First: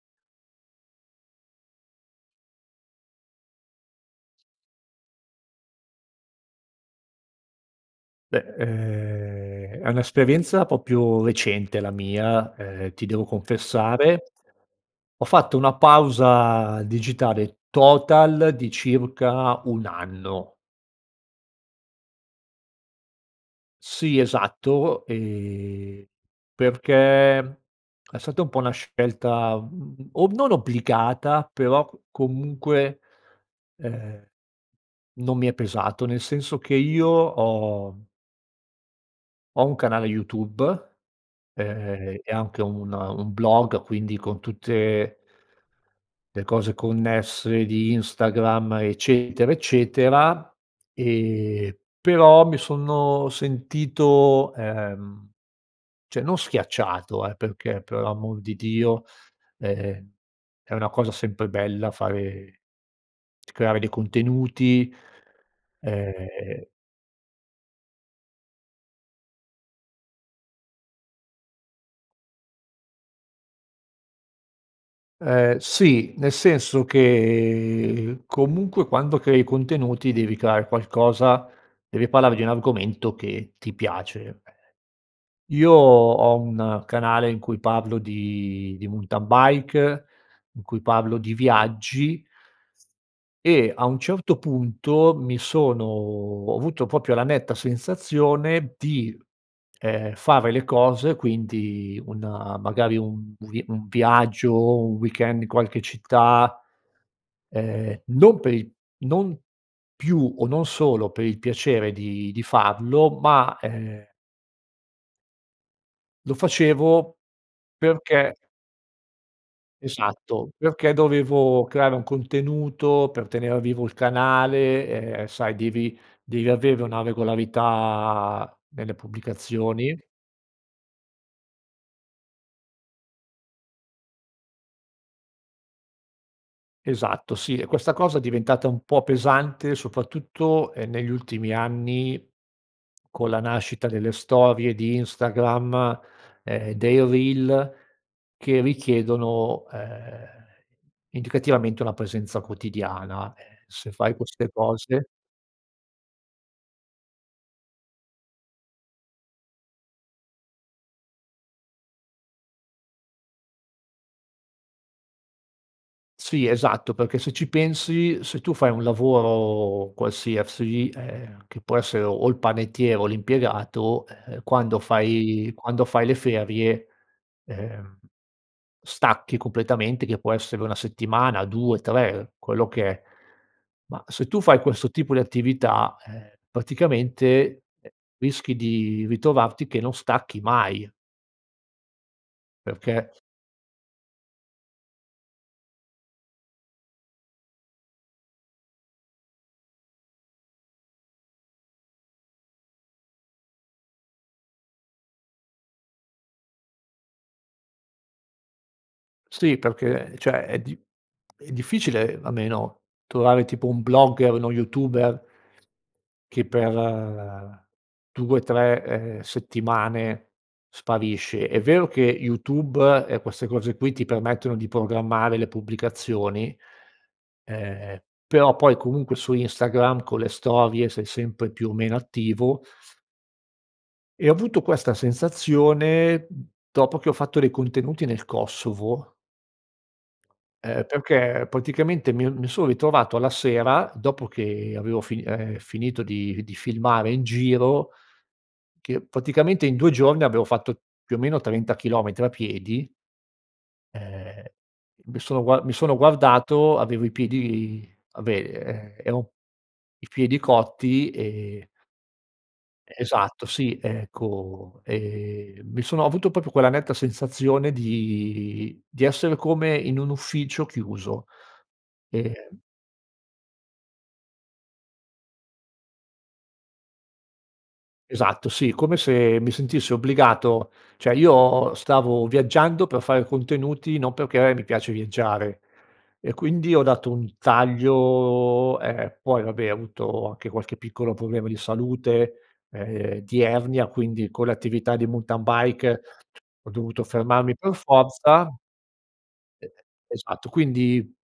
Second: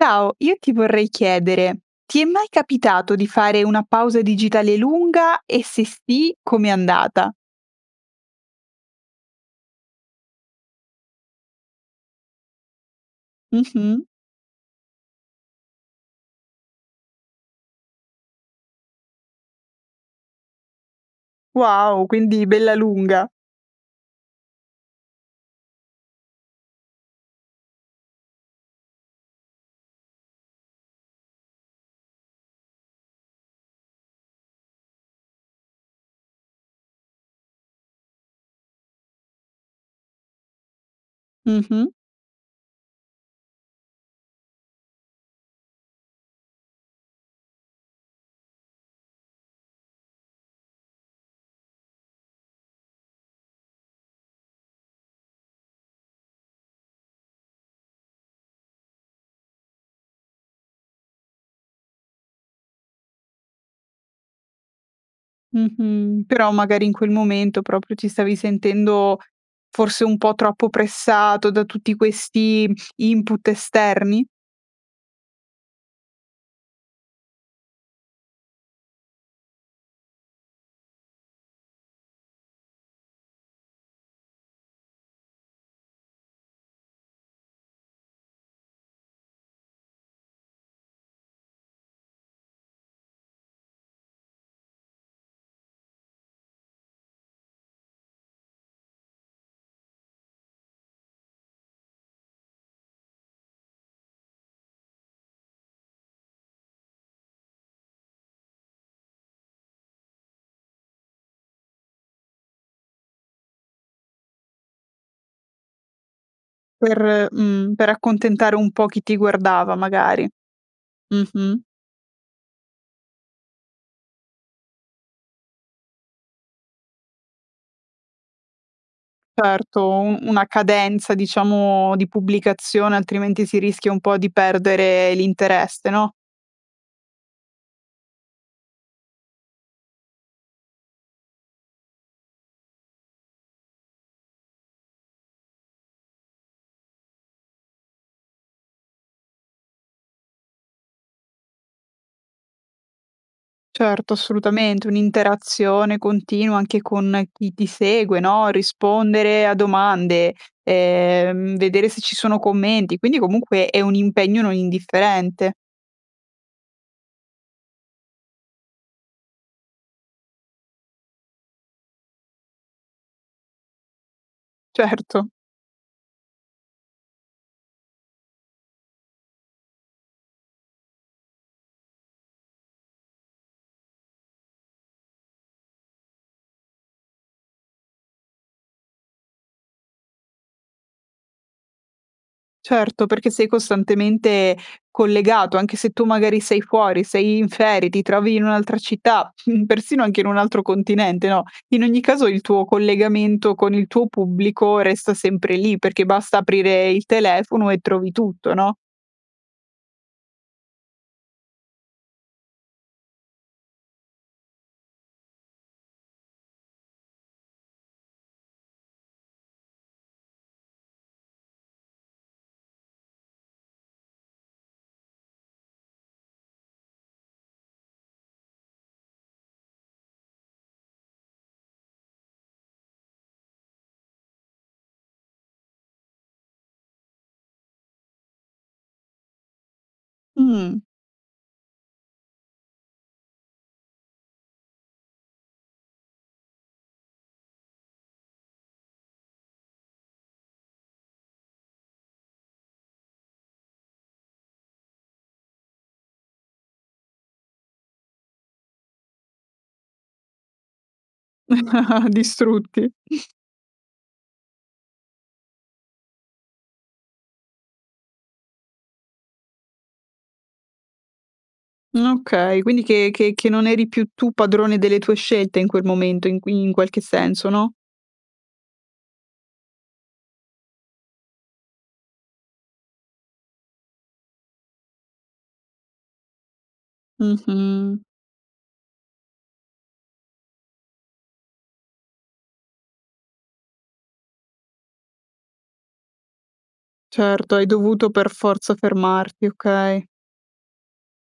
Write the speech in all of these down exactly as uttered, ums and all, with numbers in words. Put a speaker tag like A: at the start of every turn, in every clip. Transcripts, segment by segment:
A: Ciao, io ti vorrei chiedere: ti è mai capitato di fare una pausa digitale lunga e se sì, com'è andata?
B: Beh, ehm, è un'esperienza propio recente la mia, ehm, ti devo
A: Mh-mh.
B: confessare ho fatto una pausa digitale total di circa un anno.
A: Wow! Quindi bella lunga.
B: Sì esatto, ehm, perché è stata un po' una scelta o non obbligata però c comunque, ehm, non mi è pesato. Nel senso che io ho ho un canale YouTube,
A: Mh-mh.
B: ehm, e anche un un blog quindi con tutte le cose connesse di Instagram, eccetera, eccetera, ehm, però mi sono sentito ehm, ceh, non schiacciato, eh, perché per amor di Dio, ehm, è una cosa sempre bella fare creare dei contenuti,
A: Mh-mh, però
B: ehm
A: magari in quel momento proprio ti stavi sentendo, forse, un po' troppo pressato da tutti questi input esterni?
B: Ehm, sì, nel senso che comunque quando crei contenuti devi creare qualcosa, devi parlare di un argomento che ti piace. Io ho un canale in cui parlo di di muntan bike in cui parlo di viaggi e a un certo punto mi sono ho avuto propio la netta sensazione di, ehm, fare le cose quindi una magari un vi un viaggio, un weekend di qualche città, ehm, non per il non più o, non solo, per il piacere di di farlo ma ehm lo
A: Per
B: facevo
A: mhmm, per
B: perché
A: accontentare un po' chi ti guardava magari,
B: Esatto, perché dovevo
A: mh-mh.
B: creare un contenuto, per tenere vivo il canale, ehm, sai devi devi avere una regolarità nelle
A: Certo
B: pubblicazioni.
A: un una cadenza, diciamo, di pubblicazione altrimenti si rischia un po' di perdere l'interesse no?
B: Esatto, sì, e questa cosa è diventata un po' pesante soprattutto, ehm, negli ultimi anni con la nascita delle storie di Instagram, ehm, dei reel che richiedono, ehm, indicativamente una presenza quotidiana, ehm, se
A: Certo,
B: fai queste
A: assolutamente,
B: cose.
A: un'interazione continua anche con chi ti segue no, rispondere a domande, ehm, vedere se ci sono commenti, quindi comunque è un impegno non indifferente.
B: Sì, esatto, perché se ci pensi, se tu fai un lavoro qualsiasi, ehm, che può essere o il panettiere o l'impiegato, ehm, quando
A: Certo.
B: fai quando fai le ferie, ehm, stacchi completamente, che può essere una settimana, due, tre, quello che è, ma se tu fai questo tipo di attività, ehm, praticamente, ehm, rischi di ritrovarti che non stacchi mai.
A: Certo,
B: Perché
A: perché sei costantemente collegato, anche se tu magari sei fuori, sei in ferie, ti trovi in un'altra città, persino anche in un altro continente, no, in ogni caso il tuo collegamento con il tuo pubblico resta sempre lì perché basta aprire il telefono e trovi tutto, no?
B: Sì, perché ceh, è di è difficile almeno trovare tipo un blogger, uno youtuber che per due, tre, ehm, settimane sparisce. È vero che YouTube e queste cose qui ti permettono di programmare le pubblicazioni, ehm, però poi comunque su Instagram con le storie, sei sempre più o meno attivo. E ho avuto questa sensazione dopo che ho fatto dei contenuti nel Kosovo
A: Mh.
B: ehm, perché praticamente mi mi sono ritrovato alla sera dopo che avevo fini ehm, finito di di filmare in giro, che praticamente in due giorni avevo fatto più o meno trenta chilometri a piedi Ehm, mi sono gua mi sono guardato avevo i piedi, vabbè e ero i piedi cotti e
A: Distrutti.
B: Esatto sì, ecco, ehm, mi sono ho avuto proprio quella netta sensazione di di essere come in un ufficio chiuso
A: Mh,
B: e
A: okay quindi che che che non eri più tu padrone delle tue scelte in quel momento in in qualche senso no?
B: Esatto sì, come se mi sentissi obbligato cioè io stavo viaggiando per fare contenuti, non perché mi piace viaggiare e quindi ho dato un
A: Mh-mh.
B: taglio ehm, poi vabbè, ho avuto anche qualche piccolo problema di salute, ehm, di ernia quindi con l'attività di muntan bike ho dovuto
A: Certo
B: fermarmi
A: hai
B: per
A: dovuto per
B: forza,
A: forza fermarti,
B: e
A: okay.
B: esatto, quindi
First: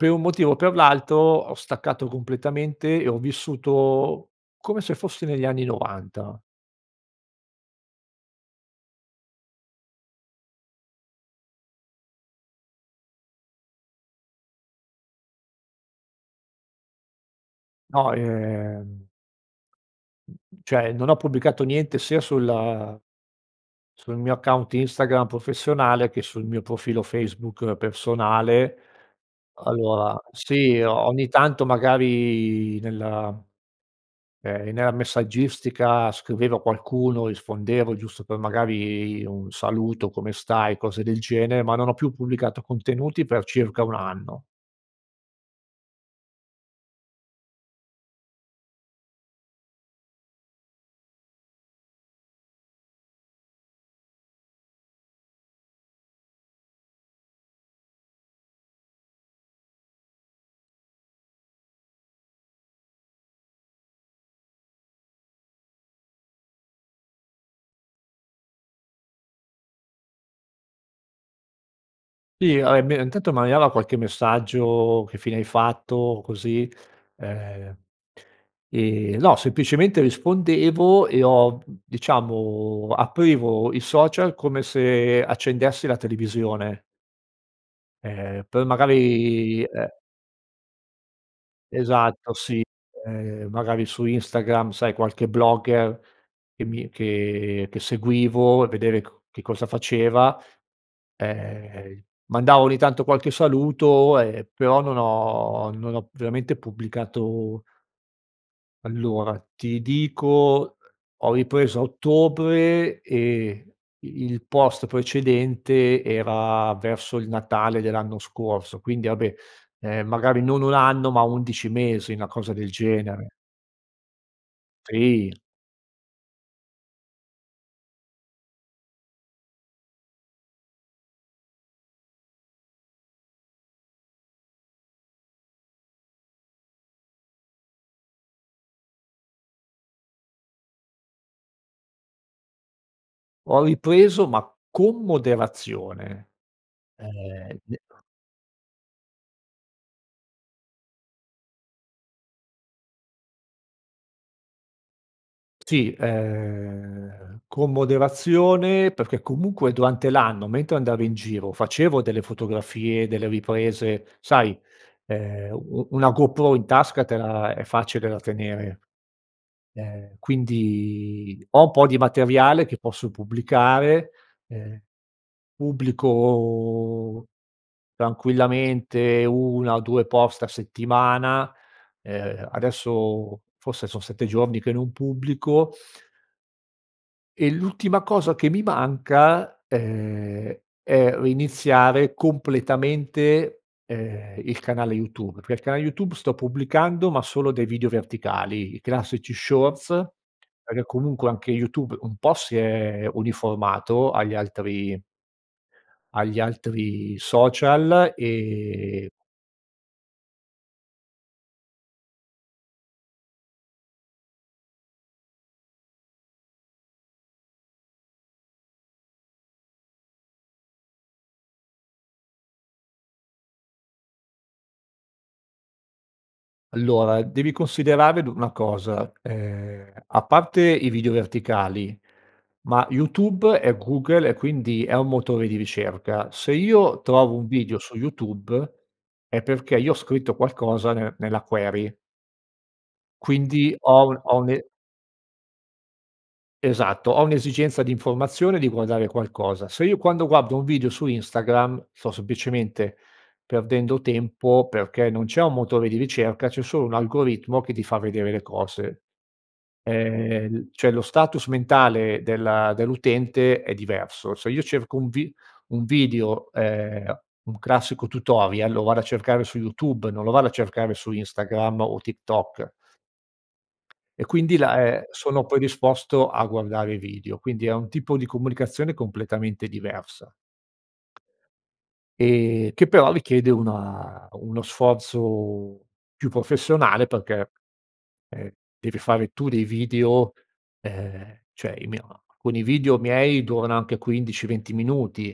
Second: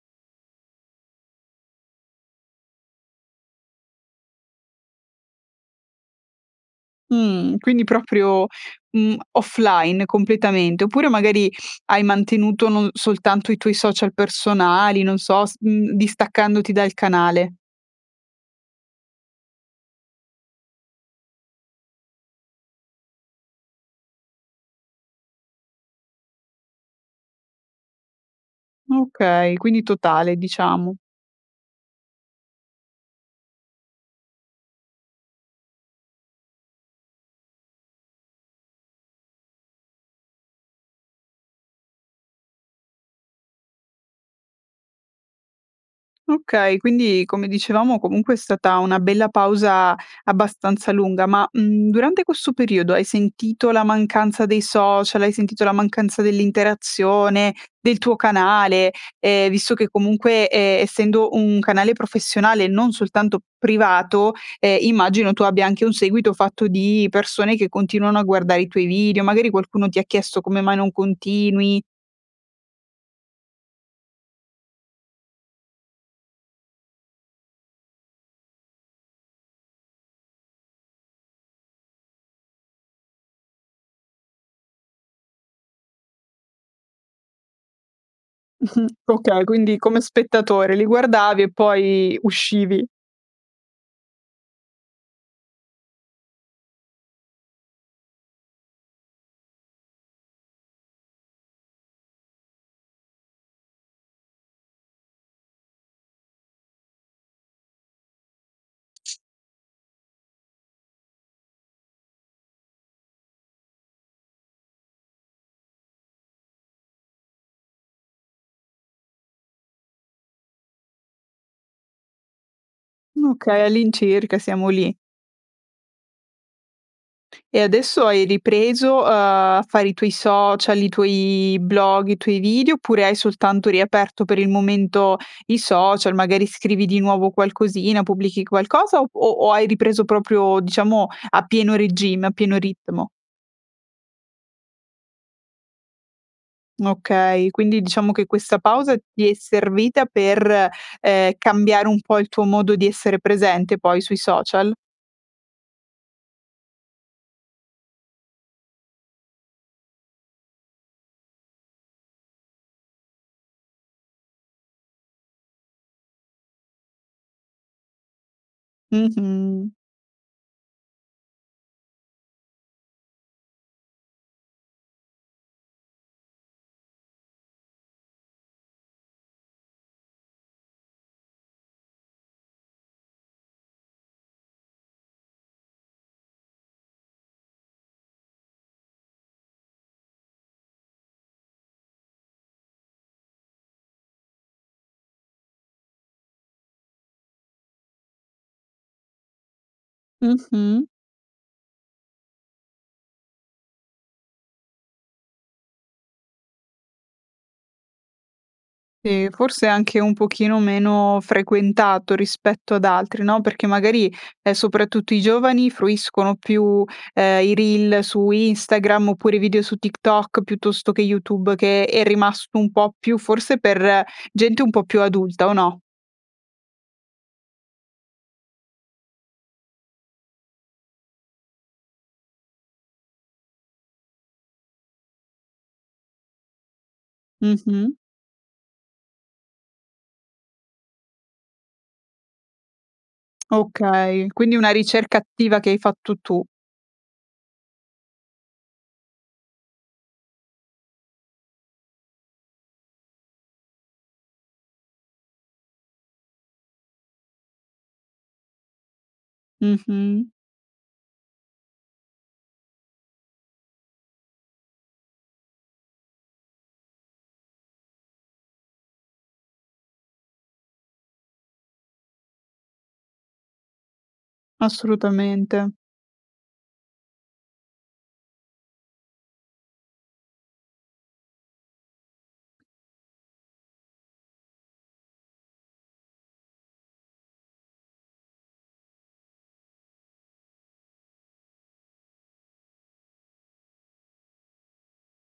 B: per un motivo o per l'altro ho staccato completamente e ho vissuto come se fossi negli anni novanta.
A: Mh, quindi proprio, mhmm, offline completamente oppure magari hai mantenuto non soltanto i tuoi social personali non so s mhmm, distaccandoti dal canale?
B: No, ehm cioè non ho pubblicato niente sia sulla sul mio account Instagram professionale, che sul mio profilo Facebook personale
A: Okay, quindi
B: allora,
A: totale
B: sì,
A: diciamo.
B: ogni tanto magari nella ehm, nella messaggistica scriveva qualcuno, rispondevo giusto per magari un saluto, come stai, cose del genere, ma non ho più pubblicato contenuti per circa un anno.
A: Okay, quindi, come dicevamo, comunque è stata una bella pausa abbastanza lunga, ma, mhmm, durante quesso periodo hai sentito la mancanza dei social? Hai sentito la mancanza dell'interazione, del tuo canale? Ehm, visto che comunque e essendo un canale professionale e non soltanto privato, ehm, immagino che tu abbia anche un seguito fatto di persone che continuano a guardare i tuoi video, magari qualcuno ti ha chiesto: "Come mai non continui?"
B: ì, hai me n tanto m'arrivava qualche messaggio: "Che fine hai fatto?" O così, ehm ehm, no, semplicemente rispondevo e ho diciamo, aprivo il social come se accendessi la televisione. Ehm, per
A: Mh-mh. Okay,
B: magari,
A: quindi
B: ehm
A: come spettatore li guardavi e poi,
B: Esatto, sì,
A: uscivi.
B: ehm, magari su Instagram, sai, qualche blogger che mi che che seguivo e vedere ch che cosa faceva; ehm, mandavo ogni tanto qualche saluto, ehm, però non ho non ho veramente pubblicato Allora, ti dico, ho ripreso a ottobre e i il post precedente era verso il Natale dell'anno scorso, quindi, abè, ehm, magari non un anno, ma undici mesi, na cosa del genere.
A: nuchei, all'incirca, siamo lì.
B: trì.
A: E adesso hai ripreso a a fare i tuoi social, i tuoi blog, i tuoi video, oppure hai soltanto riaperto per il momento i social, magari scrivi di nuovo qualcosina, pubblichi qualcosa o p o o hai ripreso proprio, diciamo, a pieno regime, a pieno ritmo?
B: Ho ripreso, ma con moderazione,
A: N okay.
B: ehm, n
A: Quindi, diciamo che questa pausa ti è servita per, ehm, cambiare un po' il tuo modo di essere presente, poi, sui social?
B: Sì, ehm, con moderazione perché, comunque, durante l'anno, mentre andavo in giro, facevo delle fotografie, delle riprese, sai, ehm, u u una GoPro in tasca te la è facile da tenere,
A: Mh-mh.
B: ehm, quindi, ho un po' di materiale che posso pubblicare, ehm, pubblico tranquillamente una o due post a settimana, uhm, adesso forse son sette giorni che non pubblico e l'ultima cosa che mi manca, ehm, è riniziare completamente, ehm, il canale YouTube, pe l canale YouTube sto pubblicando, ma solo dei video verticali, i classici shorts perghè,
A: Mh-mh.
B: comunque, anche YouTube un po' si è uniformato agli altri agli altri social, ehm
A: E forse anche un pochino meno frequentato rispetto ad altri, no, perché, magari, ehm, soprattutto i giovani, fruiscono più, ehm, i reel su Instagram, oppure i video su TikTok, piuttosto che YouTube, che è rimasto un po' più, forse, per gente un po' più adulta, o no?
B: Allora, devi considerare du na cosa, ehm, a parte i video verticali, ma YouTube è Google, e quindi è un motore di ricerca. Se io trovo un video su
A: Mh-mh.
B: YouTube è perché io ho scritto qualcosa nel nella query quindi ho un
A: Okay.
B: ho un
A: Quindi
B: e
A: una ricerca attiva che hai fatto tu.
B: Esatto, ho un'esigenza di informazione, di guardare qualcosa. Se io, quando guardo un video su Instagram, sto semplicemente perdendo tempo, perché non c'è un motore di ricerca, c'è solo un algoritmo che ti fa vedere le cose.
A: Mh-mh.
B: Ehm, n cioè lo status mentale del dell'utente è diverso. Se io cerco un vi un video, ehm, un classico tutorial, lo vado a cercare su YouTube, non lo vado a cercare su Instagram o TikTok. E quindi la ehm, sono poi
A: Assolutamente.
B: disposto a guardare i video. Quindi, è un tipo di comunicazione completamente diversa, ehm, che però richiede una uno sforzo più professionale perché, ehm, devi fare tu dei video, ehm, ceh, i mie a con i video miei, durano anche quindici venti minuti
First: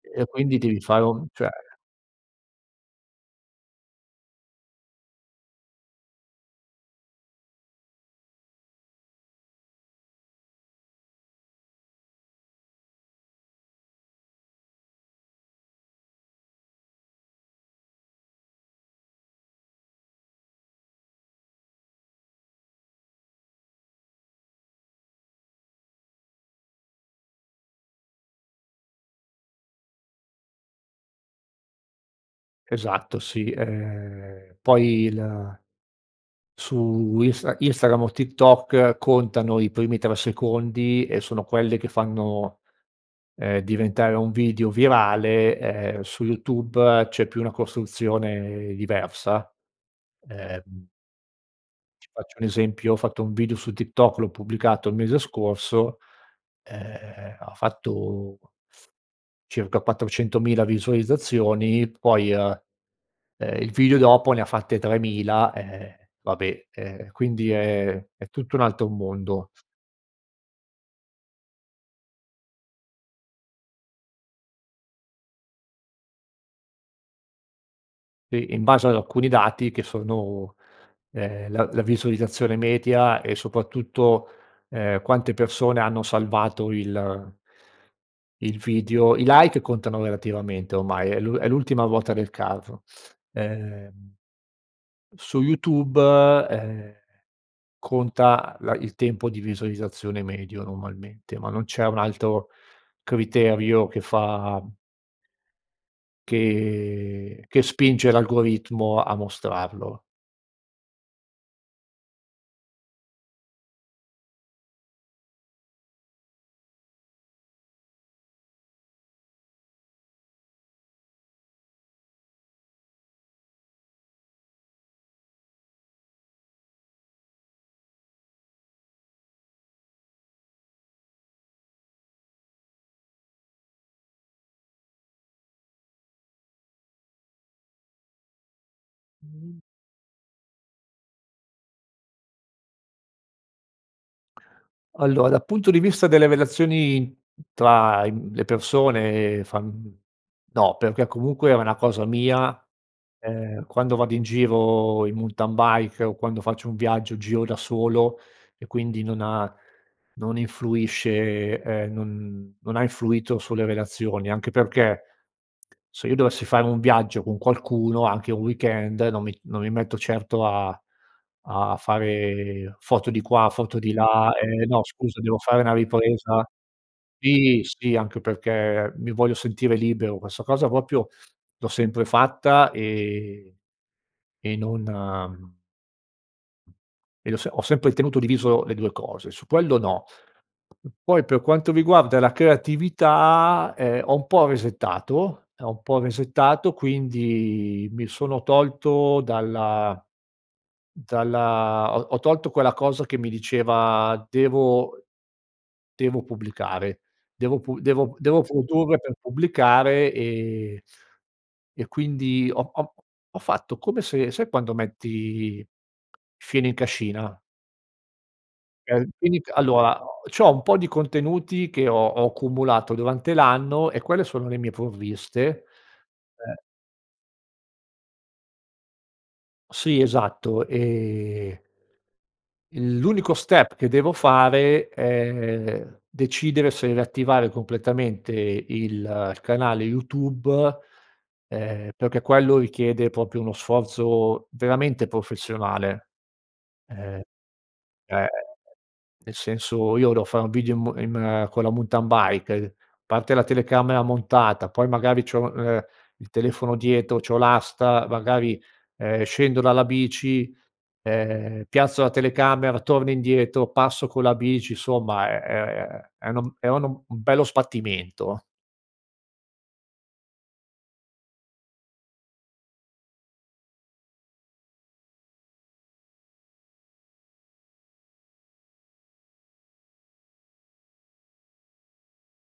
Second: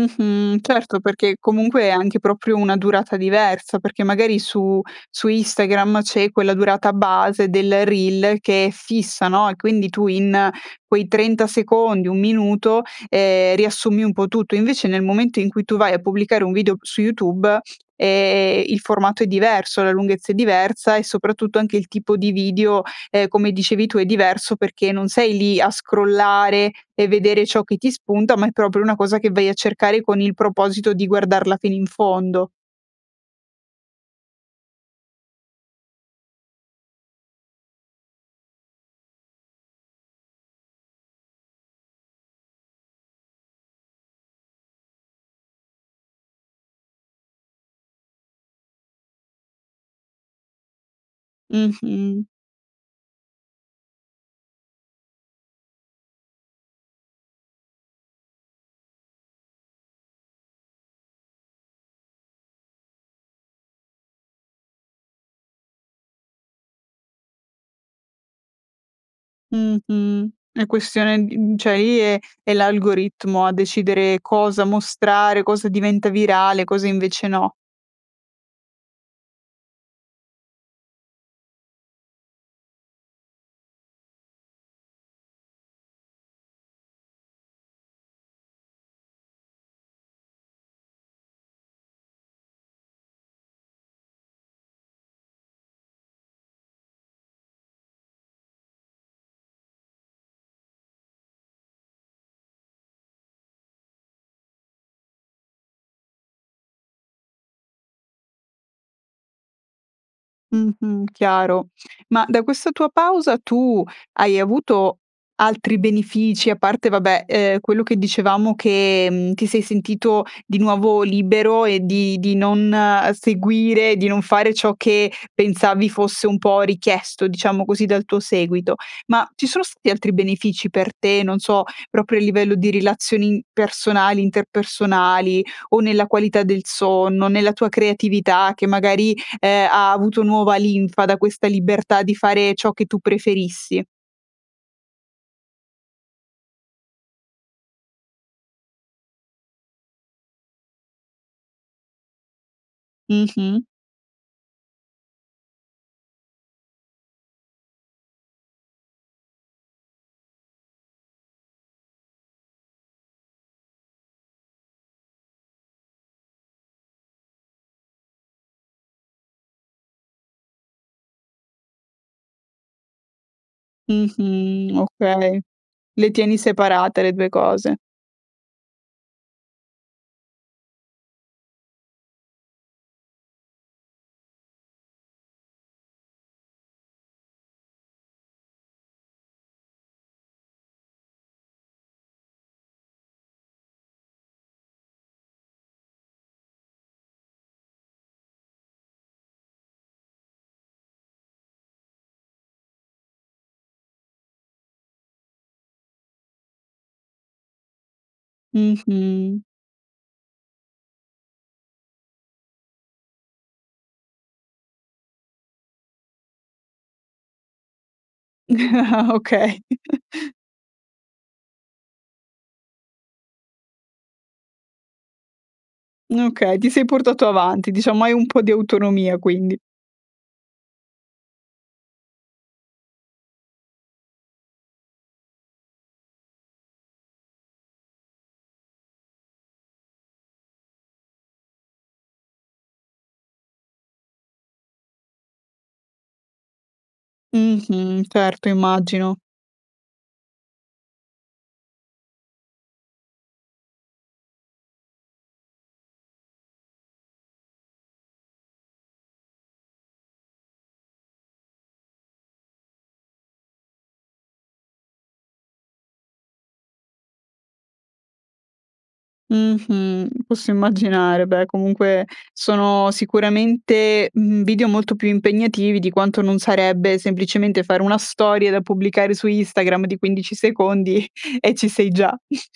B: e quindi devi
A: Certo
B: fare un
A: perché,
B: cioè
A: comunque, è anche proprio una durata diversa, perché magari su su Instagram c'è quella durata base del reel che è fissa, no, e quindi tu in quei trenta secondi, un minuto, ehm, riassumi un po' tutto; invece, nel momento in cui tu vai a pubblicare un video su YouTube, ehm, il formato è diverso, la lunghezza è diversa, e soprattutto anche il tipo di video, ehm, come dicevi tu, è diverso perché non sei lì a scrollare e vedere ciò che ti spunta, ma è proprio una cosa che vai a cercare con il proposito di guardarla fino in fondo.
B: Esatto, sì, ehm. Poi la su Insta Instagram o TikTok contano i primi tre secondi e sono quelle che fanno, ehm, diventare un video virale, ehm, su YouTube c'è più una costruzione diversa, ehm
A: Mh-mh.
B: faccio un esempio, ho fatto un video su TikTok, l'ho pubblicato il mese scorso, ehm, ha fatto circa quattrocentomila visualizzazioni, poi, uhm, ehm, il video dopo ne fatte tremila, ehm, vabbè, ehm, quindi è è tutto un altro mondo.
A: Mh-mh. È questione di mhmm, ceh i e è l'algoritmo a decidere cosa mostrare, cosa diventa virale, cosa invece no.
B: E in base ad alcuni dati che sono, ehm, la la visualizzazione metia e, soprattutto, ehm, quante persone hanno salvato il il video, i like contano relativamente ormai, è l'u è l'ultima ruota del carro. Ehm su YouTube, ehm, conta la il tempo di visualizzazione medio normalmente, ma non c'è un altro criterio che fa m che che spinge l'algoritmo a mostrarlo.
A: Mh-mh, chiaro. Ma, da questa tua pausa, tu hai avuto altri benefici, a parte, vabbè, uhm, quello che dicevamo che, mhmm, ti sei sentito di nuovo libero e di di non, uhm, seguire, di non fare ciò che pensavi fosse un po' richiesto, diciamo così, dal tuo seguito; ma ci sono stati altri benefici per te, non so, proprio a livello di rilazioni in personali, interpersonali, o nella qualità del sonno, nella tua creatività che, magari, ehm, ha avuto nuova linfa da questa libertà di fare ciò che tu preferissi?
B: Allora, dal punto di vista delle relazioni tra i mhmm, le persone fa mhmm, no perché, comunque, è una cosa mia,
A: Mh-mh.
B: ehm, quando vado in giro in muntan bike, o quando faccio un viaggio giro da solo, e quindi non ha non influisce, ehm, non non ha influito sulle relazioni anche perché, se io dovessi fare un viaggio con qualcuno, anche un weekend, non mi non mi metto certo a a fare foto di qua, foto di là "Ehm,
A: Mh-mh.
B: no scusa devo
A: Okay.
B: fare una
A: Le tieni
B: ripresa"
A: separate le due
B: Sì,
A: cose.
B: sì, anche perché mi voglio sentire libero, quessa cosa poprio l'ho sempre fatta, ehm, e non, mhmm ed ho se ho sempre tenuto diviso le due cose, su puello no. Poi, per quanto riguarda la creatività, ehm, ho un po' resettato ho un po' resettato, quindi mi sono tolto dalla dalla ho ho tolto quella cosa che mi diceva: "Devo devo pubblicare, devo pu devo p devo produrre per
A: Mh-mh.
B: pubblicare." Ehm, e quindi ho ho ho fatto come se sai quando metti fieno in cascina eh, quindi c
A: Okay.
B: allora o c'ho un po' di contenuti che ho ho accumulato durante l'anno e quelle sono le mie provviste,
A: Okay,
B: ehm
A: ti sei portato avanti, diciamo, hai un po' di autonomia quindi.
B: Sì, esatto ehm l'unico step che devo fare è decidere se riattivare completamente il il canale YouTube, ehm, perché quello richiede propio uno sforzo veramente professionale, ehm,
A: Mh-mh,
B: ehm,
A: certo, immagino.
B: nel senso io devo fare un video in m in con la muntan bike, uhm, parte la telecamera montata poi, magari, c'ho, ehm, il telefono dietro, c'ho l'asta, magari, ehm, scendo dalla bici, ehm, piazzo la telecamera, torno indietro, passo con la bici, insomma è è è no m è uno m un bello sbattimento.
A: Mh-mh. Posso immaginare. Beh, comunque, sono sicuramente, mhmm, video molto più impegnativi di quanto non sarebbe, semplicemente, fare una storia da pubblicare su Instagram di quindici secondi e ci sei già.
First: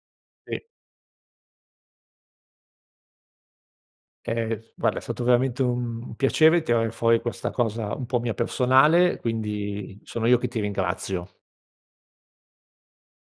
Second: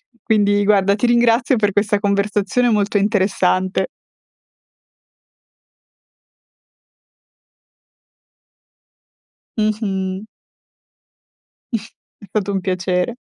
B: Sì.
A: Quindi, guarda, ti ringrazio per questa conversazione molto interessante.
B: Ehm, f guarda è stato veramente un piacere tirare fuori questa cosa un po' mia personale, quindi
A: Mh-mh.
B: sono io che ti ringrazio.
A: È stato un piacere.